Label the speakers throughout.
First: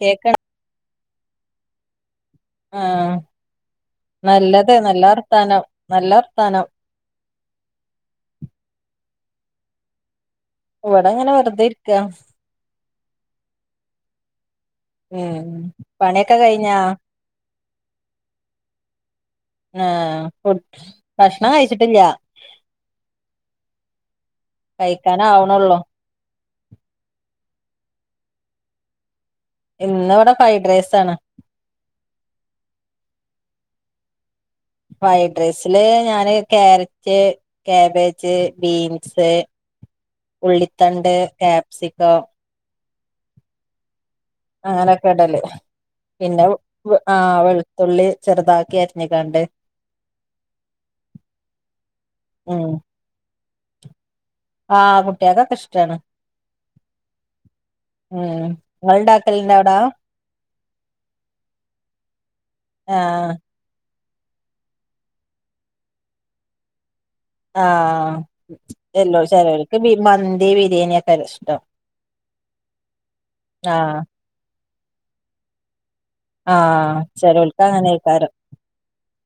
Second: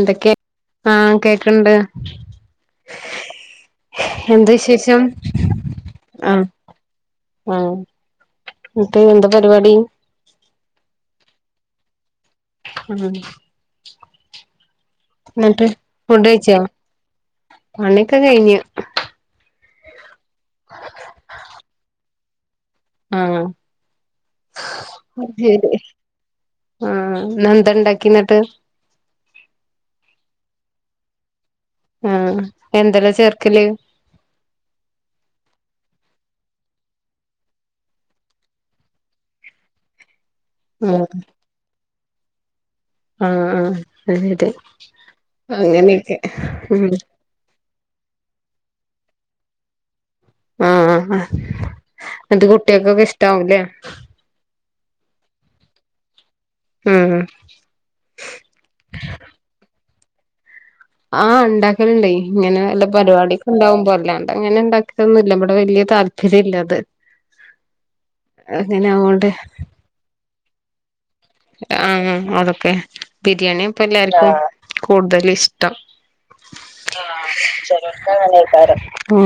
Speaker 1: കേക്ക
Speaker 2: ആഹ് കേക്ക്ണ്ട്.
Speaker 1: ആഹ് നല്ലത്
Speaker 2: വിശേഷം
Speaker 1: നല്ലവർത്താനം. നല്ല വർത്താനം.
Speaker 2: ഏഹ് ഇന്ന്ട്ട് എന്താ പരിപാടി.
Speaker 1: ഇവടെ ഇങ്ങനെ വെറുതെ ഇര്ക്കാ.
Speaker 2: ഉം.
Speaker 1: ഉം
Speaker 2: ഇന്നട്ട്
Speaker 1: പണിയൊക്കെ
Speaker 2: ഫുഡയ്ച്ചോ.
Speaker 1: കഴിഞ്ഞാ
Speaker 2: പണ്യാെക്കെ കഴിഞ്ഞ്.
Speaker 1: ആഹ് ഫുഡ്‌ ഭക്ഷണം കഴിച്ചിട്ട്ല്ല.
Speaker 2: ആഹ്
Speaker 1: കഴിക്കാൻ
Speaker 2: അയ്ശെരി.
Speaker 1: ആവണള്ളൂ
Speaker 2: ആഹ് ഇന്നെന്താ ഇണ്ടാക്കി ഇന്നട്ട്.
Speaker 1: ഇന്ന്വ്ടെ ഫ്രൈഡ് റൈസാണ്.
Speaker 2: ആഹ് എന്തെലാ ചേർക്കല്.
Speaker 1: ഫ്രൈഡ് റൈസില് ഞാന് ക്യാരറ്റ്, ക്യാബേജ്, ബീൻസ്.
Speaker 2: ആഹ്
Speaker 1: ഉള്ളിത്തണ്ട്, കാപ്സിക്കം.
Speaker 2: ആഹ് ആഹ് ശെരി.
Speaker 1: അങ്ങനൊക്കെ ഇടല്, പിന്നെ
Speaker 2: ഉം
Speaker 1: ആ വെൾ തുള്ളി ചെറുതാക്കി അരിഞ്കാണ്ട്.
Speaker 2: ആഹ് ആഹ് ആഹ് ന്ട്ട്
Speaker 1: ഉം
Speaker 2: കുട്ട്യാക്കൊക്കെ ഇഷ്ടാവുലേ.
Speaker 1: ആഹ് കുട്ട്യാക്കൊക്കെഷ്ടാണ്
Speaker 2: ഉം
Speaker 1: ഉം ങ്ങൾണ്ടാക്കലുണ്ടാവിടാ?
Speaker 2: ആഹ് ഉണ്ടാക്കല്ണ്ടായി ഇങ്ങനെ വല്ല
Speaker 1: ആഹ്
Speaker 2: പരിപാടി. ഉണ്ടാാവുമ്പോല്ലാണ്ട് അങ്ങനെ ഉണ്ടാക്കലൊന്നുല്ല ഇ ഇവിടെ വലിയ താല്പര്യം ഇല്ല അത്.
Speaker 1: ആഹ്
Speaker 2: അങ്ങനെ
Speaker 1: എല്ലോ
Speaker 2: ആവോണ്ട്
Speaker 1: ചെലോൽക്ക് മന്തി ബിരിയാണിക്കെ
Speaker 2: ആഹ് അതൊക്കെ ബിരിയാണി ഇപ്പൊ
Speaker 1: ആഹ്
Speaker 2: എലാർക്കും കൂടുതൽ ഇഷ്ടം.
Speaker 1: ആഹ്
Speaker 2: ആഹ്
Speaker 1: ചെലോൽക്ക് അങ്ങനെയ്ക്കാരം
Speaker 2: ചെലോല്ക്കങ്ങനേക്കാരും. ഉ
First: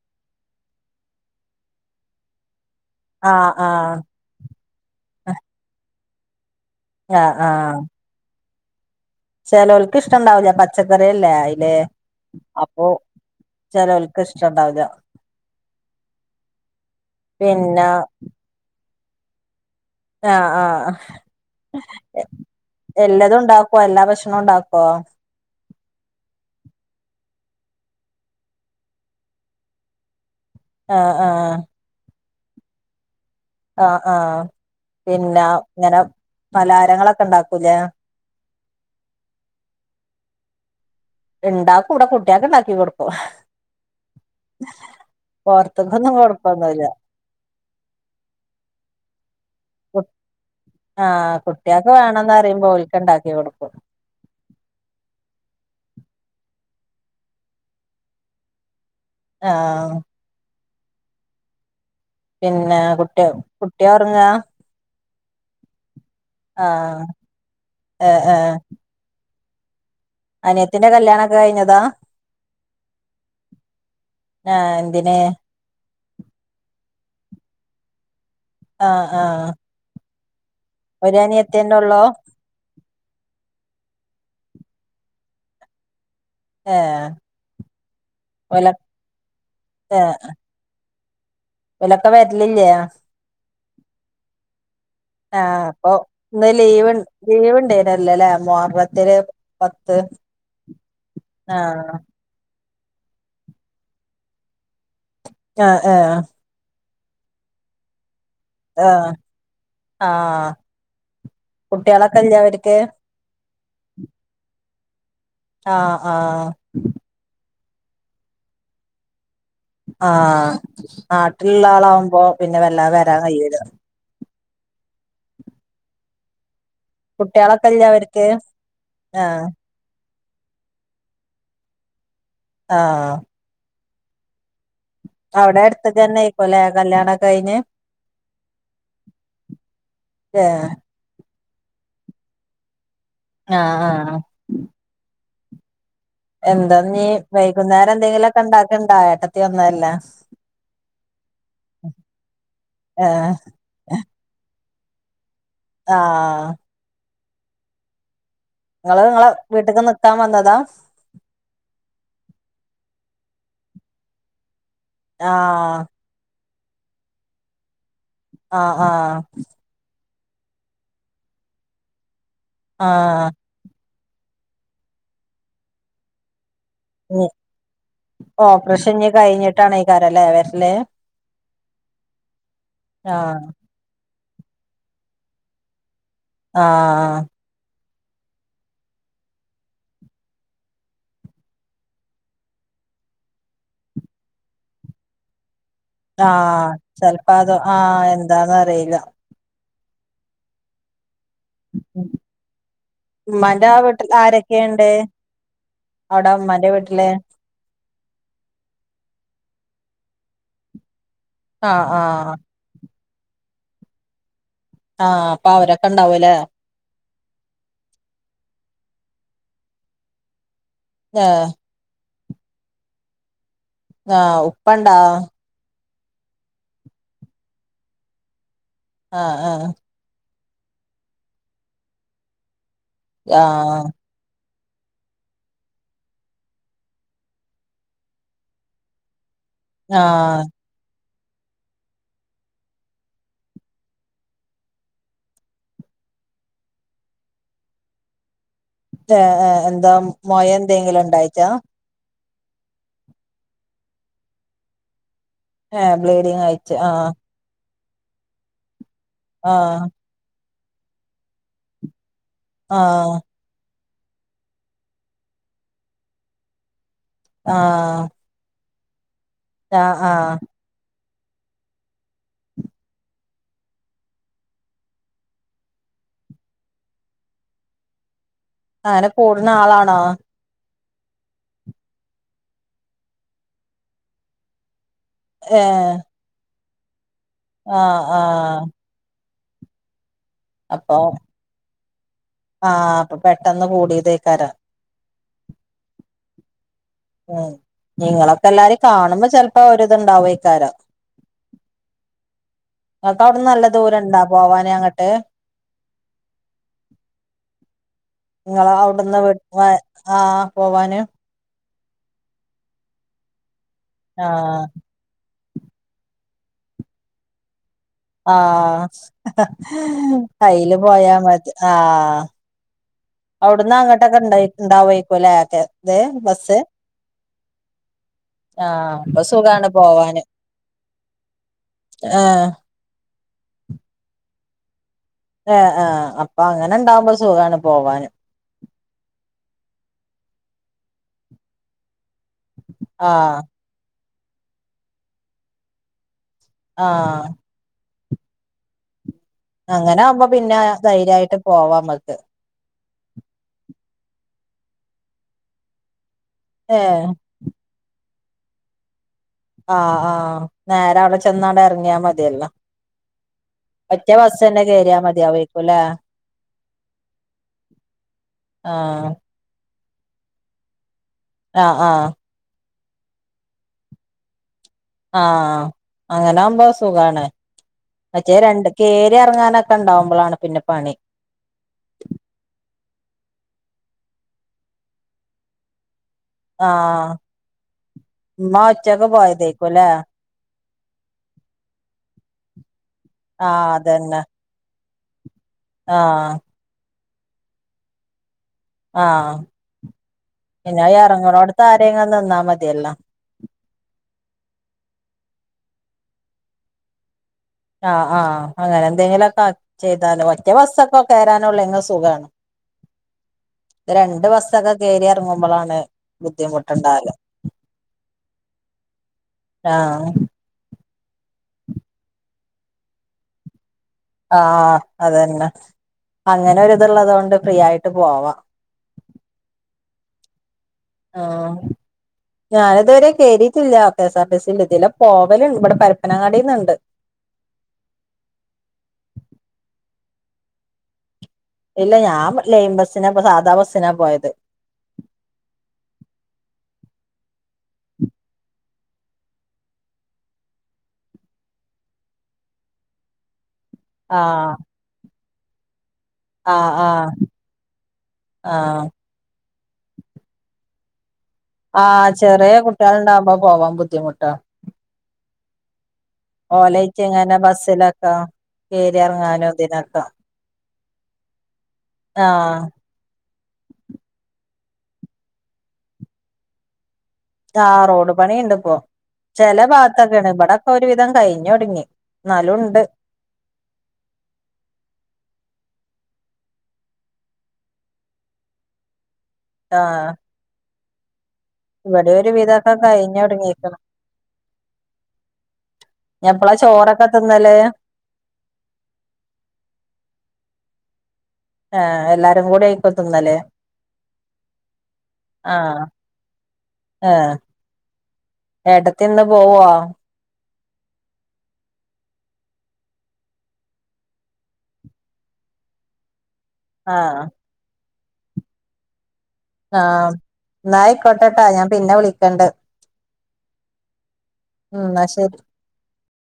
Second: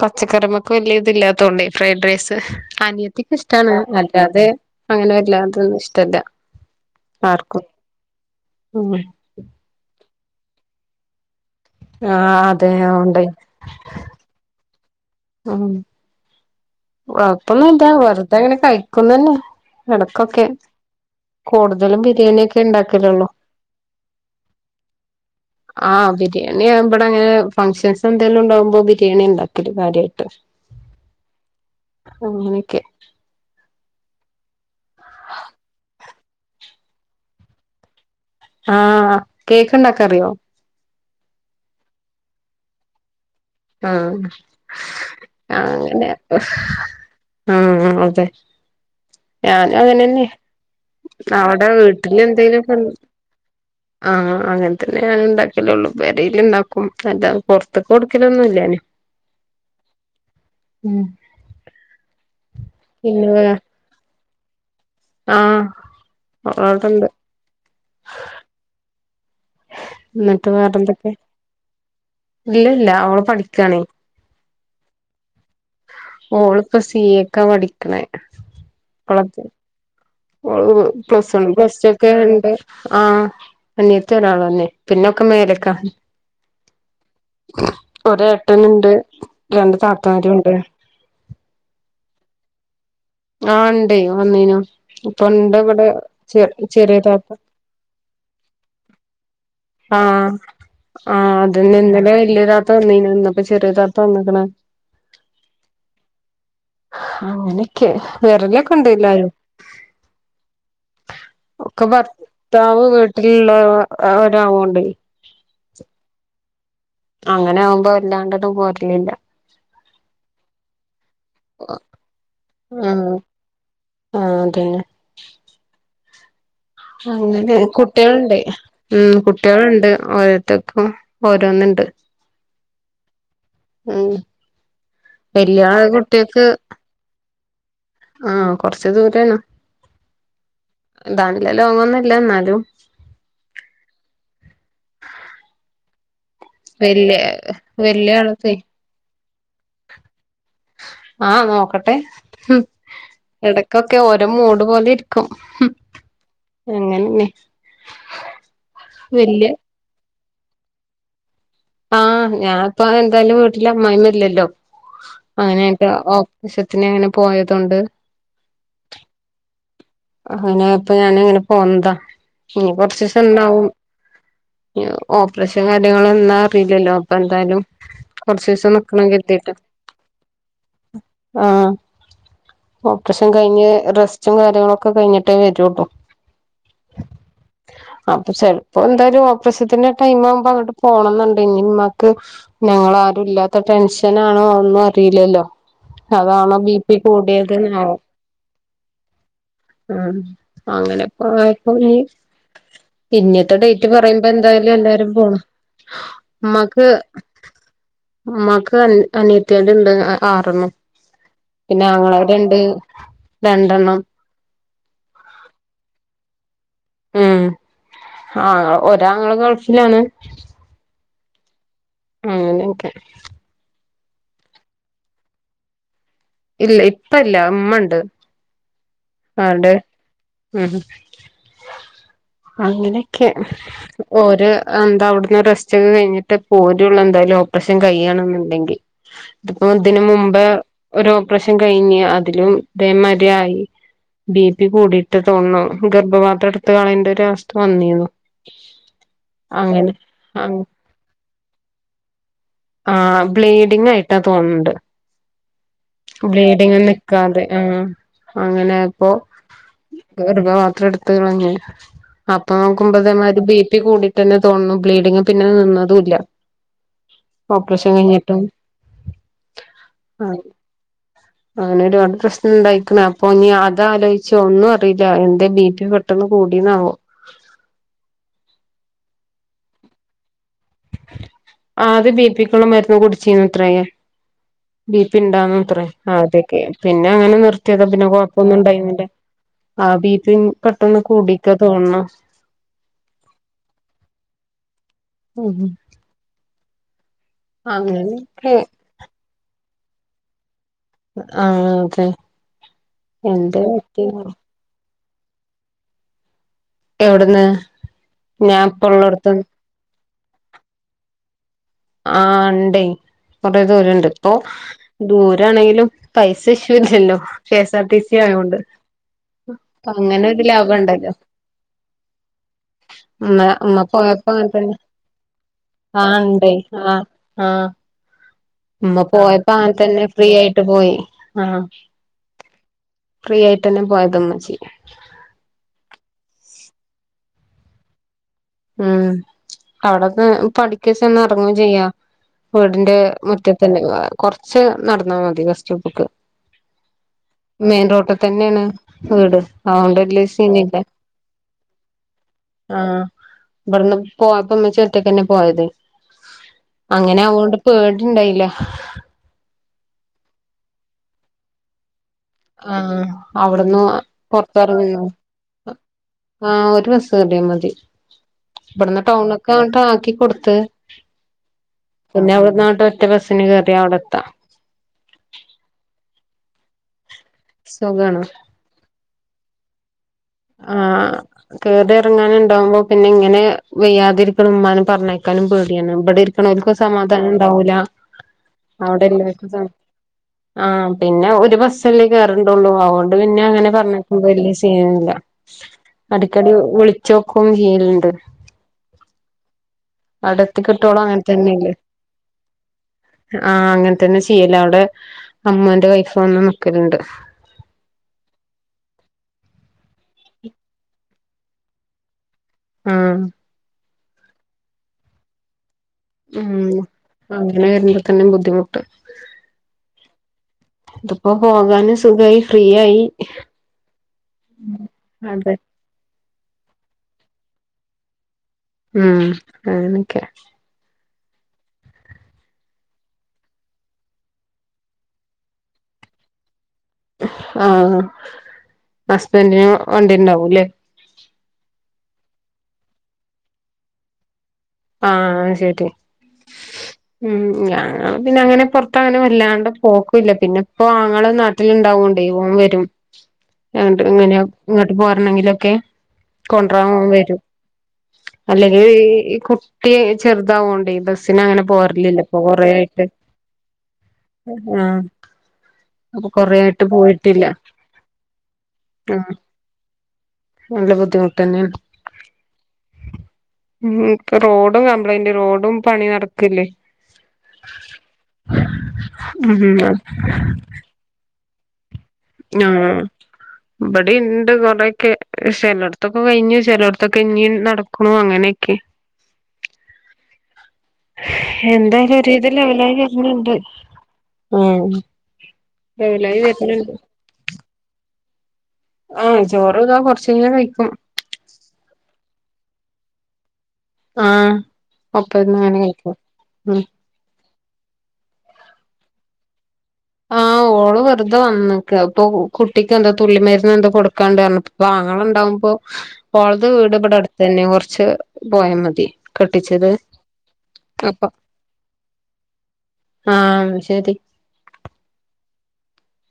Speaker 2: പച്ചക്കറിമക്ക് വലിയ ഇത്ല്ലാത്തോണ്ടെയ് ഫ്രൈഡ് റൈസ് ആ ക്ക്
Speaker 1: ആഹ്
Speaker 2: ഇഷ്ടമാണ്
Speaker 1: ആഹ്
Speaker 2: അല്ലാതെ അങ്ങനെ വല്ലാതൊന്നും ഇഷ്ടല്ല
Speaker 1: ആഹ്
Speaker 2: ആർക്കും. ഉം
Speaker 1: ചിലോൽക്ക് ഇഷ്ടണ്ടാവൂല്ല പച്ചക്കറി അല്ലേ?
Speaker 2: ആഹ് അതെ അതോണ്ട്യ്
Speaker 1: ചെലോൽക്ക് ഇഷ്ടണ്ടാവുല്ല.
Speaker 2: ആ
Speaker 1: പിന്നെ
Speaker 2: കൊഴപ്പൊന്നുല്ലാ വെറുതെ ഇങ്ങനെ കഴിക്കുന്നെന്നെ.
Speaker 1: ആഹ ആഹ
Speaker 2: ബിരിയാണിയൊക്കെ ഉണ്ടാക്കലുള്ളൂ
Speaker 1: എല്ലതും ണ്ടാക്കോ എല്ലാ ഭക്ഷണവും ഇണ്ടാക്കോ?
Speaker 2: [inaudible] ആഹ് ബിരിയാണി ഇവിടെ അങ്ങനെ ഫംഗഷൻസ് എന്തെങ്കിലും ഉണ്ടാകുമ്പോ ബിരിയാണിയാ ഇണ്ടാക്കല് കാര്യായിട്ട്.
Speaker 1: ആഹ് ആഹ്
Speaker 2: അങ്ങനൊക്കെ.
Speaker 1: ആ ആഹ് പിന്നെ ഇങ്ങനെ പലാരങ്ങളൊക്കെ ഉണ്ടാക്കൂലേ?
Speaker 2: ആഹ് കേക്ക്ണ്ടാക്കാനറിയോ?
Speaker 1: ഇണ്ടാക്കും ഇവിടെ കുട്ടിയാക്ക് ഇണ്ടാക്കി കൊടുക്കും.
Speaker 2: ഉം അങ്ങനെ.
Speaker 1: പൊർത്ത്ക്കൊന്നും കൊടുക്കൊന്നുല്ല
Speaker 2: ഉം അതെ ഞാനും അങ്ങനെ ന്നെ.
Speaker 1: ആഹ് കുട്ടിയാക്ക് വേണന്ന് പ റയുമ്പോ ഓൽക്ക് ഇണ്ടാക്കി കൊടുക്കും.
Speaker 2: ആഹ് അങ്ങനെ തന്നെ ഞാനും ഇണ്ടാക്കലൊള്ളൂ പെരിൽ ഇണ്ടാക്കും അല്ലാതെ പൊറത്ത്ക് കൊടു [unintelligible]
Speaker 1: ആഹ് ആഹ്
Speaker 2: [inaudible]
Speaker 1: പിന്നെ കുട്ടി
Speaker 2: പിന്നെ വേ
Speaker 1: കുട്ടി ഒറങ്ങാ?
Speaker 2: ആഹ്
Speaker 1: ആഹ്
Speaker 2: അവടെണ്ട്
Speaker 1: ആഹ് ഏ ഏ.
Speaker 2: ന്നിട്ട് വേറെന്തൊക്കെ?
Speaker 1: കല്യാണൊക്കെ കഴിഞ്ഞതാ
Speaker 2: ഇല്ല ഇല്ല ഓള് പഠിക്കാണേ.
Speaker 1: ആ എന്തിന്?
Speaker 2: ഓളിപ്പ സീയേക്കാ പഠിക്ക്ണേ
Speaker 1: ആഹ്
Speaker 2: കുളത്തി.
Speaker 1: ആഹ്
Speaker 2: ഓള് പ്ലസ് വൺ
Speaker 1: ഒരനിയത്തിയന്നെ
Speaker 2: പ്ലസ് റ്റു
Speaker 1: ഒള്ളോ
Speaker 2: ഒക്കെ ഉണ്ട്. ആഹ് അനിയത്തി ഒരാളെന്നെ പിന്നൊക്കെ മേലക്കാ.
Speaker 1: ഏഹ്
Speaker 2: ഒരു
Speaker 1: ഓല
Speaker 2: എട്ടനുണ്ട് രണ്ട്
Speaker 1: ഏഹ്
Speaker 2: താത്താരുണ്ട്.
Speaker 1: ഓലൊക്കെ വരലില്ലേ?
Speaker 2: ആഹ് ഇണ്ടയ് വന്നിനു ഇപ്പൊ ഇണ്ട്
Speaker 1: ആഹ്
Speaker 2: ഇവിടെ
Speaker 1: അപ്പൊ
Speaker 2: ചെ ചെറിയ താത്ത
Speaker 1: ല്ലല്ലേ മൊഹറത്തില്
Speaker 2: ആഹ് ആഹ് അതന്നെ ഇന്നലെ വലിയ താത്ത വന്നിനു ഇന്നിപ്പോ ചെറിയ താത്ത വന്ന്ക്ക്ണ്
Speaker 1: ഏ ഏഹ്
Speaker 2: അങ്ങനൊക്കെ വറ ലൊ ക്കെ ഇണ്ട്
Speaker 1: ആഹ്
Speaker 2: എല്ലാരും
Speaker 1: ആഹ്
Speaker 2: ഒക്കെ
Speaker 1: കുട്ടികളൊക്കെ ഇല്ലേ അവര്ക്ക്
Speaker 2: ഭർത്താവ് വി ട്ടിലില്ലവരായോ ണ്ടെയ്
Speaker 1: ആഹ് ആഹ്
Speaker 2: അങ്ങനെ ആവുമ്പോ വല്ലാണ്ടണ്ട് പോരലില്ല.
Speaker 1: ആഹ് നാട്ടിലുള്ള ആളാവുമ്പോ പിന്നെ വല്ലാതെ
Speaker 2: ആഹ്
Speaker 1: വരാൻ കയുല്ല.
Speaker 2: ആഹ് അതെ അങ്ങനെ
Speaker 1: കുട്ടികളൊക്കെ ഇല്ലേ അവര്ക്ക്
Speaker 2: കുട്ട്യള്ണ്ട് ഉം
Speaker 1: ആഹ്
Speaker 2: കുട്ട്യാലുണ്ട് ഓലട്ത്ത് ഓരോന്ന്ണ്ട്
Speaker 1: ആഹ്
Speaker 2: ഉം
Speaker 1: അവിടെ
Speaker 2: വല്യ
Speaker 1: അടുത്ത്
Speaker 2: കുട്ടിയക്ക്
Speaker 1: ക്കന്നെയ്ക്കുംലെ കല്യാണം കഴിഞ്ഞെ
Speaker 2: ആഹ് കൊറച്ച് ദൂരേണ്
Speaker 1: എഹ്
Speaker 2: നല്ല ലോങ്ങൊന്നും ല്ല ന്നാലും
Speaker 1: ആഹ് ആഹ് എന്താ
Speaker 2: വല്യ
Speaker 1: ഞ്ഞിവൈകുന്നേരം
Speaker 2: വല്യ
Speaker 1: എന്തെങ്കിലും ഒക്കെ
Speaker 2: ആളൊക്കെ
Speaker 1: ഇണ്ടാക്കണ്ടോ ഏട്ടത്തി വന്നല്ലേ
Speaker 2: ആഹ് നോക്കട്ടെ
Speaker 1: ഏഹ്
Speaker 2: എട് ട ക്കൊക്കെ ഓരോ മൂഡ് പോലെ ഇരിക്കും
Speaker 1: ആഹ്
Speaker 2: അങ്ങനെന്നെ
Speaker 1: ഇങ്ങള് ഇങ്ങളെ
Speaker 2: വല്യ
Speaker 1: വീട്ട്ക്ക് നിക്കാൻ വന്നതാ
Speaker 2: ആഹ് ഞാനിപ്പ എന്തായാലും വീട്ടിൽ അമ്മായിമ്മ ഇല്ലല്ലോ
Speaker 1: ആഹ്
Speaker 2: അങ്ങനൊക്കെ ഒ ആവശ്യ ത്തിന് അങ്ങനെ പോയതോണ്ട്
Speaker 1: അഹ് ആഹ്
Speaker 2: അങ്ങനായപ്പ ഞാന് അങ്ങനെ പോന്നതാ ഇനി
Speaker 1: ആഹ്
Speaker 2: കൊറച്ചീസംണ്ടാവും ഇഞ് ഓപ്പറെഷംകാര്യങ്ങള് എന്ന അറില്ലല്ലോ അപ്പൊ എന്തായാലും കൊറച്ചീസം
Speaker 1: ഓപ്പറേഷൻ ഇഞ്ഞ്
Speaker 2: നിക്കണം കരുതീട്ട
Speaker 1: കഴിഞ്ഞിട്ടാണേക്കാരല്ലേ വരല്
Speaker 2: ആഹ് ഓപ്പറെഷ്
Speaker 1: ആഹ്
Speaker 2: കഴിഞ്ഞ് റെസ്റ്റും കാര്യങ്ങളൊക്കെ കഴിഞ്ഞിട്ടേ വരൊള്ളൂ
Speaker 1: അഹ്
Speaker 2: അപ്പൊ ചെലപ്പോ എന്തായാലും ഓപ്പ്രസത്തിന്റെ ടൈം ആവുമ്പോ അങ്ങോട്ട് പോണംന്നുണ്ട് ഇഞ് ഇമാക്ക് ഞങ്ങള് ആരുും ഇല്ലാത്ത ടെൻഷനാണോ ഒന്നും അറില്ലല്ലോ അതാണോ ബി പി കൂടിയത് ആവൊ
Speaker 1: ന്താന്ന് അറീല്ല
Speaker 2: ഉം അങ്ങനെപ്പോയപ്പ ഇഞ് ഇഞ്ഞത്തെ
Speaker 1: ഉമ്മാന്റെ ആ
Speaker 2: ഡേറ്റ്
Speaker 1: വീട്ടിൽ
Speaker 2: പറയുമ്പോ എന്തായാലും
Speaker 1: ആരൊക്കെയുണ്ട്
Speaker 2: എല്ലാരും പോണം
Speaker 1: അവിടെ ഉമ്മാന്റെ
Speaker 2: ഉമ്മാക്ക്
Speaker 1: വീട്ടില്
Speaker 2: ഉമ്മാക്ക് അനിയത്തിള്ണ്ട് ആറെണ്ണം പിന്നെ
Speaker 1: ആഹ് ആഹ്
Speaker 2: ആങ്ങളാണ്ട് രണ്ടെണ്ണം
Speaker 1: ആഹ് അപ്പ അവരൊക്കെ ഇണ്ടാവും ല്ലേ
Speaker 2: ഉം അഹ് ഒരാങ്ങള ഗൾഫിലാണ്
Speaker 1: താഹ്
Speaker 2: അങനെക്കെ
Speaker 1: ആഹ് ഉപ്പണ്ടാ
Speaker 2: ഇല്ല ഇപ്പ ല്ല മ്മണ്ട്
Speaker 1: ആഹ് ആഹ്
Speaker 2: ആടെ ഉം അങ്ങനൊക്കെ
Speaker 1: ആഹ്
Speaker 2: ഓര് എന്താ അവിട്ന്ന് റസ്റ്റ് ഒക്കെ കഴിഞ്ഞിട്ട് പോരള്ളു എന്തായാലും ഓപ്പറേഷൻ കഴിയാണ് ന്ന്ണ്ടെങ്കിൽ ത്പ്പോതിന് മുമ്പ്
Speaker 1: ആഹ്
Speaker 2: ഒരോപ്പറേഷൻ കഴിഞ്ഞ് അതിലും ഇതേമാതീരിയായി ബി പി കൂടിട്ട് തോന്നുന്നു ഗർഭപാത്രം എടുത്ത് കളയാണ്ട ഒരവസ്ഥ വന്നിനു
Speaker 1: ദേഎന്താ മൊയ ത്നേങ്കിലും ണ്ടായിട്ടാ
Speaker 2: ആഹ് ബ്ലീഡിങ്ങായിട്ടാ തോന്ന്ണ്ട്
Speaker 1: ഏഹ് ആയിറ്റ്
Speaker 2: ബ്ലീഡിങ്
Speaker 1: ആഹ്
Speaker 2: നിക്കാതെ ആഹ് അങ്ങനായപ്പൊ
Speaker 1: ആഹ്
Speaker 2: ഗർഭ പാത്രം ട്ത്ത് കളഞ്ഞ്. അപ്പൊ നോക്കുമ്പതേ
Speaker 1: ആഹ്
Speaker 2: മാതിരി ബി പി കൂടി ട്ടന്നെ തോന്നുന്നു ബ്ലീഡിങ് പിന്നെ നിന്നതുംല്ല ഓപ്പറേഷൻ
Speaker 1: ആഹ്
Speaker 2: കഴിഞ്ഞിട്ടും
Speaker 1: ആഹ് ആഹ്
Speaker 2: അങ്ങനെ ഒരുപാട് പ്രശ്നം ഉണ്ടായിരിക്ക്ണ് അപ്പൊ നീ അതാലോയ്ച്ചോ ഒന്നും അറീല്ല എന്തേബീ പി കൂ ട്ടെന്ന് കൂട്ടിന്നാവോ.
Speaker 1: അങ്ങനെ കൂട്ണാളാണോ?
Speaker 2: ആദ്യം ബി പിക്കുള്ള മരുന്ന് കുടിച്ച്ര്ന്നത്രേ. ബീ പി ഇണ്ടാന്ന്ത്രേ
Speaker 1: ഏഹ്
Speaker 2: ആദ്യൊക്കെ പിന്നങ്ങനെ നിർത്തിയതാ
Speaker 1: ആഹ്
Speaker 2: പിന്നെ കൊഴപ്പൊന്നും
Speaker 1: ആഹ്
Speaker 2: ഇണ്ടായിന്നില്ല. ആ ബീപിം
Speaker 1: അപ്പൊ
Speaker 2: പെട്ടെന്ന് കൂടിക്കാ തോന്ന്ണ്.
Speaker 1: ആഹ് അപ്പൊ പെട്ടെന്ന് കൂടീതേക്കാരം.
Speaker 2: ഉം ഹ്.
Speaker 1: ഉം നിങ്ങളൊക്കെ
Speaker 2: അങ്ങനെയൊക്കെ
Speaker 1: എല്ലാരും കാണുമ്പോ ചെൽലപ്പൊ ഒര്തുണ്ടാവേക്കാരം.
Speaker 2: ആഹ് അതെ
Speaker 1: ഇങ്ങക്കവിട്ന്ന്
Speaker 2: എന്താ
Speaker 1: നല്ല ദൂരം ഇണ്ടാ
Speaker 2: പറ്റിയെന്നാവോ
Speaker 1: പോവാന് അങ്ങ. ട്ട്,
Speaker 2: എവിടുന്ന് ഞാൻ
Speaker 1: ങ്ങള
Speaker 2: ഇപ്പ
Speaker 1: അവ്ട്ന്ന് വീ
Speaker 2: ഉള്ളോടത്ത്ന്ന്
Speaker 1: വ. ആഹ് പോവാന്.
Speaker 2: ആഹ് ണ്ടേയ് കൊറേ ദൂരണ്ട് പ്പൊ.
Speaker 1: ആഹ്
Speaker 2: ദൂരാണെങ്കിലും പൈസ ഇഷ്യൂ ഇല്ലല്ലോ K S R T C. ആയോണ്ട്
Speaker 1: ആഹ്
Speaker 2: അപ്പൊ അങ്ങനെ ഒരു ലാഭം
Speaker 1: അയ്ല്
Speaker 2: ഉണ്ടല്ലോ
Speaker 1: പോയാ മതി ആഹ്.
Speaker 2: ഉമ്മ
Speaker 1: അവിടുന്ന്
Speaker 2: ഉമ്മ
Speaker 1: അങ്ങോട്ടൊക്കെ
Speaker 2: പോയപ്പൊ
Speaker 1: ഇണ്ട
Speaker 2: അങ്ങൻത്തന്നെ
Speaker 1: ഉണ്ടാവേക്കുംല്ലേ ഒക്കെ ഇത്
Speaker 2: ആ ഇണ്ട്
Speaker 1: ബസ്സ്
Speaker 2: ആ ആഹ്.
Speaker 1: ആഹ്
Speaker 2: മ്മ
Speaker 1: അപ്പൊ
Speaker 2: പോയപ്പോ
Speaker 1: സുഖാണ്
Speaker 2: അങ്ങൻതന്നെ
Speaker 1: പോവാന്
Speaker 2: ഫ്രീയായിട്ട് പോയി ആഹ്.
Speaker 1: ആഹ്
Speaker 2: ഫ്രീയായിട്ടന്നെ പോയത് ഇമ്മച്ചി.
Speaker 1: ഏ ആഹ് അപ്പൊ അങ്ങനെ ഇണ്ടാവുമ്പോ സുഖാണ് പോവാൻ.
Speaker 2: ഉം അവിട്ന്ന് പഠിക്ക ചെന്ന് എറങ്ങും ചെയ്യാ വീടിന്റെ
Speaker 1: ആഹ്
Speaker 2: മുറ്റത്ത്. തന്നെ ഹ് കൊർച്ച് നട്ന്നാ മതി ബസ്റ്റോപ്പ്ക്ക്.
Speaker 1: ആഹ്.
Speaker 2: മെയിൻ റോട്ട് തന്നേണ് വീട്. അതുകൊണ്ട് വലിയ
Speaker 1: അങ്ങനാവുമ്പ പിന്നെ
Speaker 2: സീനില്ല
Speaker 1: ധൈര്യായിട്ട് പോവാ അമ്മക്ക്.
Speaker 2: ആഹ് ഇവട്ന്ന് പോയപ്പോ ഇമ്മച്ചി ഒറ്റക്കെന്നെ പോയത്
Speaker 1: ഏഹ്
Speaker 2: അങ്ങനെ ആവൊണ്ട്. പേടിണ്ടായില്ല.
Speaker 1: ആഹ് ആഹ് നേര അവ്ടെ ചെന്നാണ്ട് എർങ്ങിയാ മതിയല്ലോ.
Speaker 2: ആഹ് അവ്ട്ന്നു
Speaker 1: ഒറ്റ ബസ് തന്നെ കേറിയാ
Speaker 2: പൊർത്തെർങ്ങിനു അ.
Speaker 1: മതിയാവേക്കുംല്ലേ
Speaker 2: ആഹ് ഒരു ബസ്സ് കേറിയാ മതി ഇവിട്ന്ന്
Speaker 1: ആഹ്
Speaker 2: ടൗൺ. ക്കാണ്ടാക്കി കൊട്ത്ത്.
Speaker 1: ആഹ് ആഹ്
Speaker 2: പിന്നെ അവിട്ന്നാണ്ട് ഒറ്റ ബസ്സിന് കേറിയാ അവിടെ എത്താം.
Speaker 1: ആഹ് അങ്ങനാവുമ്പോ സുഖാണ്
Speaker 2: സുഖാണ്
Speaker 1: മറ്റേ രണ്ട് കേറി എർങ്ങാനൊക്കെ ഇണ്ടാവുമ്പളാണ് പിന്നെ പണി
Speaker 2: ആഹ് കേറി എറങ്ങാനുണ്ടാവുമ്പോ പിന്നെ ഇങ്ങനെ വെയ്യാതിരിക്ക്ണ ഉമ്മാനെ പറഞ്ഞയക്കാനും പേടിയാണ് ഇബടിര് ക്കണോൽക്ക്
Speaker 1: ആഹ്
Speaker 2: സമാധാനം ണ്ടാവൂല
Speaker 1: ഉമ്മ ഒറ്റക്ക് പോയതേക്കുവല്ലേ
Speaker 2: ആഹ് പിന്നെ ഒരു ബസ്സല്ലേ കേറണ്ടുള്ളൂ അത്കൊണ്ട് പിന്നെ അങ്ങനെ
Speaker 1: ആഹ് അതന്നെ
Speaker 2: പർഞ്ഞേക്കുമ്പം വലിയ സീനില്ല.
Speaker 1: ആഹ്
Speaker 2: അടിക്കടി വിളിച്ചോക്കും ചെയ്യൽണ്ട്
Speaker 1: ആഹ്
Speaker 2: അവിടെ
Speaker 1: പിന്നെ
Speaker 2: എത്തിക്കിട്ടോളം അങ്ങനെ
Speaker 1: എർങ്ങ്ണോട്ത്ത്
Speaker 2: തന്നെയല്ലേ
Speaker 1: ആരെങ്കിലും നിന്നാ മതിയല്ലോ.
Speaker 2: ആഹ് അങ്ങൻത്തന്നെ ചെയ്യൽ അവിടെ അമ്മോന്റെ വൈഫ് വന്ന് നിക്കൽണ്ട്.
Speaker 1: ആഹ് ആഹ് അങ്ങനെന്തെങ്കിലൊക്കെ ചെയ്താൽ ഒറ്റ ബസ്സൊക്കെ കേറാനുള്ളുങ്കി സുഖാണ്.
Speaker 2: ഉം
Speaker 1: ഇത് രണ്ട് ബസ്സൊക്കെ കേറി എർങ്ങുമ്പളാണ്
Speaker 2: ഉം അങ്ങനെ വരുമ്പത്തന്നെ ബുദ്ധിമുട്ട്.
Speaker 1: ആഹ്
Speaker 2: ഇത്പ്പോ പോകാന് സുഖായി ഫ്രീ ആയി.
Speaker 1: ആഹ് അതന്നെ
Speaker 2: അതെ
Speaker 1: അങ്ങനൊരിതൊള്ളത് കൊണ്ട് ഫ്രീ ആയിട്ട് പോവാം.
Speaker 2: ഉം അങ്ങനൊക്കെയാ
Speaker 1: ആഹ് ഞാനിതുവരെ കേറിട്ടില്ല കെ എസ് ആർ ടി സിന്റെ ഇതിലെ പോവൽണ്ട് ഇവിടെ പരപ്പനങ്ങാടിന്ന്ണ്ട്.
Speaker 2: ആഹ് ഹസ്ബന്റിന് വണ്ടിണ്ടാവുംല്ലേ
Speaker 1: ഇല്ല ഞാൻ ലെയിം ബസിനാ ഇപ്പൊ സാധാ ബസ്സിനാ പോയത്
Speaker 2: ആഹ് അത് ശരി ഉം ഞാൻ പിന്നെ അങ്ങനെ പൊറത്ത് അങ്ങനെ വല്ലാണ്ട് പോക്കൂല്ല പിന്നെ ഇപ്പോ ആങ്ങള നാട് ട്ടിലുണ്ടായോണ്ടേ ഓൻ വരും എങ്ങനെ
Speaker 1: ആഹ്
Speaker 2: ഇങ്ങോട്ട് പോരണെങ്കിലൊക്കെ
Speaker 1: ആഹ്
Speaker 2: കോണ്ട്രൻ
Speaker 1: ആഹ്
Speaker 2: വരും
Speaker 1: ആഹ്
Speaker 2: അല്ലെങ്കിൽ ഈ കുട്ടി ചെറുതാവോണ്ട് ഈ ബസ് സ്സിനങ്ങനെ
Speaker 1: ആഹ്
Speaker 2: പോറില്ലില്ല ഇപ്പൊ
Speaker 1: ചെറിയ
Speaker 2: കൊറേയായിട്ട്
Speaker 1: കുട്ടികളുണ്ടാവുമ്പോ പോവാൻ ബുദ്ധിമുട്ടാ
Speaker 2: ആഹ് അപ്പൊ കൊറേ ആയിട്ട്
Speaker 1: ഓലേറ്റങ്ങനെ
Speaker 2: പോയിട്ടില്ല
Speaker 1: ബസ്സിലൊക്ക
Speaker 2: ആഹ്
Speaker 1: കേരിറങ്ങാനും ഇതിനൊക്ക
Speaker 2: നല്ല ബുദ്ധിമുട്ട് തന്നെയാണ്
Speaker 1: ആഹ്
Speaker 2: ഉം ഇപ്പൊ റോഡും കംപ്ലൈന്റ് റോഡും പണി നടക്കല്ലേ
Speaker 1: ആഹ് റോഡ് പണിയുണ്ട്പ്പോ ചെല
Speaker 2: ഉം
Speaker 1: ഭാഗത്തൊക്കെയാണ് ഇവിടെക്ക ഒരുവിധം കയിഞ്ഞൊടുങ്ങി
Speaker 2: ആഹ് ഇബടെണ്ട് കൊറെക്കെ ചിലയിടത്തൊക്കെ കയിഞ്ഞു ചിലയിടത്തൊക്കെ ഇഞ് നടക്കണു അങ്ങനെക്കെ
Speaker 1: ആഹ് ഇവിടെ
Speaker 2: എന്തായാലും
Speaker 1: ഒരു
Speaker 2: ഒരുതി
Speaker 1: വിധൊക്കെ
Speaker 2: ലെവലായി വരണുണ്ട്
Speaker 1: കഴിഞ്ഞൊടുങ്ങിക്ക്ണ്
Speaker 2: ഉം ലവലായി വര്
Speaker 1: ചോറൊക്കെതിന്നല്ലേ
Speaker 2: ആഹ് ചോറ് ഇതാ കൊറച്ചയിഞ്ഞാ കയിക്കും
Speaker 1: ആഹ് എല്ലാരും കൂടെആയിക്കും തിന്നല്ലേ
Speaker 2: ആഹ് ഒപ്പഇരുന്നങ്ങനെ കയിക്കും ഉം
Speaker 1: ആഹ് ഏട്ടത്തിന്ന് പോവോ
Speaker 2: ആഹ് ഓൾ ള് വെറുതെ വന്നക്ക് ഇപ്പൊ കുട്ടിക്ക് എന്തൊ തുള്ളി മരുന്ന് എന്താ കൊടുക്കാണ്ട് പറഞ്ഞു അപ്പൊ ആങ്ങള ഉണ്ടാകുമ്പോ ഓളത് വീട്
Speaker 1: ആഹ്
Speaker 2: ഇബടെടുത്തന്നെ കുറച്ച് പോയ മതി കെട്ടിച്ചത്
Speaker 1: ആഹ്
Speaker 2: അപ്പൊ
Speaker 1: ന്നായിക്കോട്ടേട്ടാ ഞാൻ പിന്നെ വിളിക്കണ്ട്
Speaker 2: ആഹ് ന്നാ ശരി
Speaker 1: ന്നാ ശരി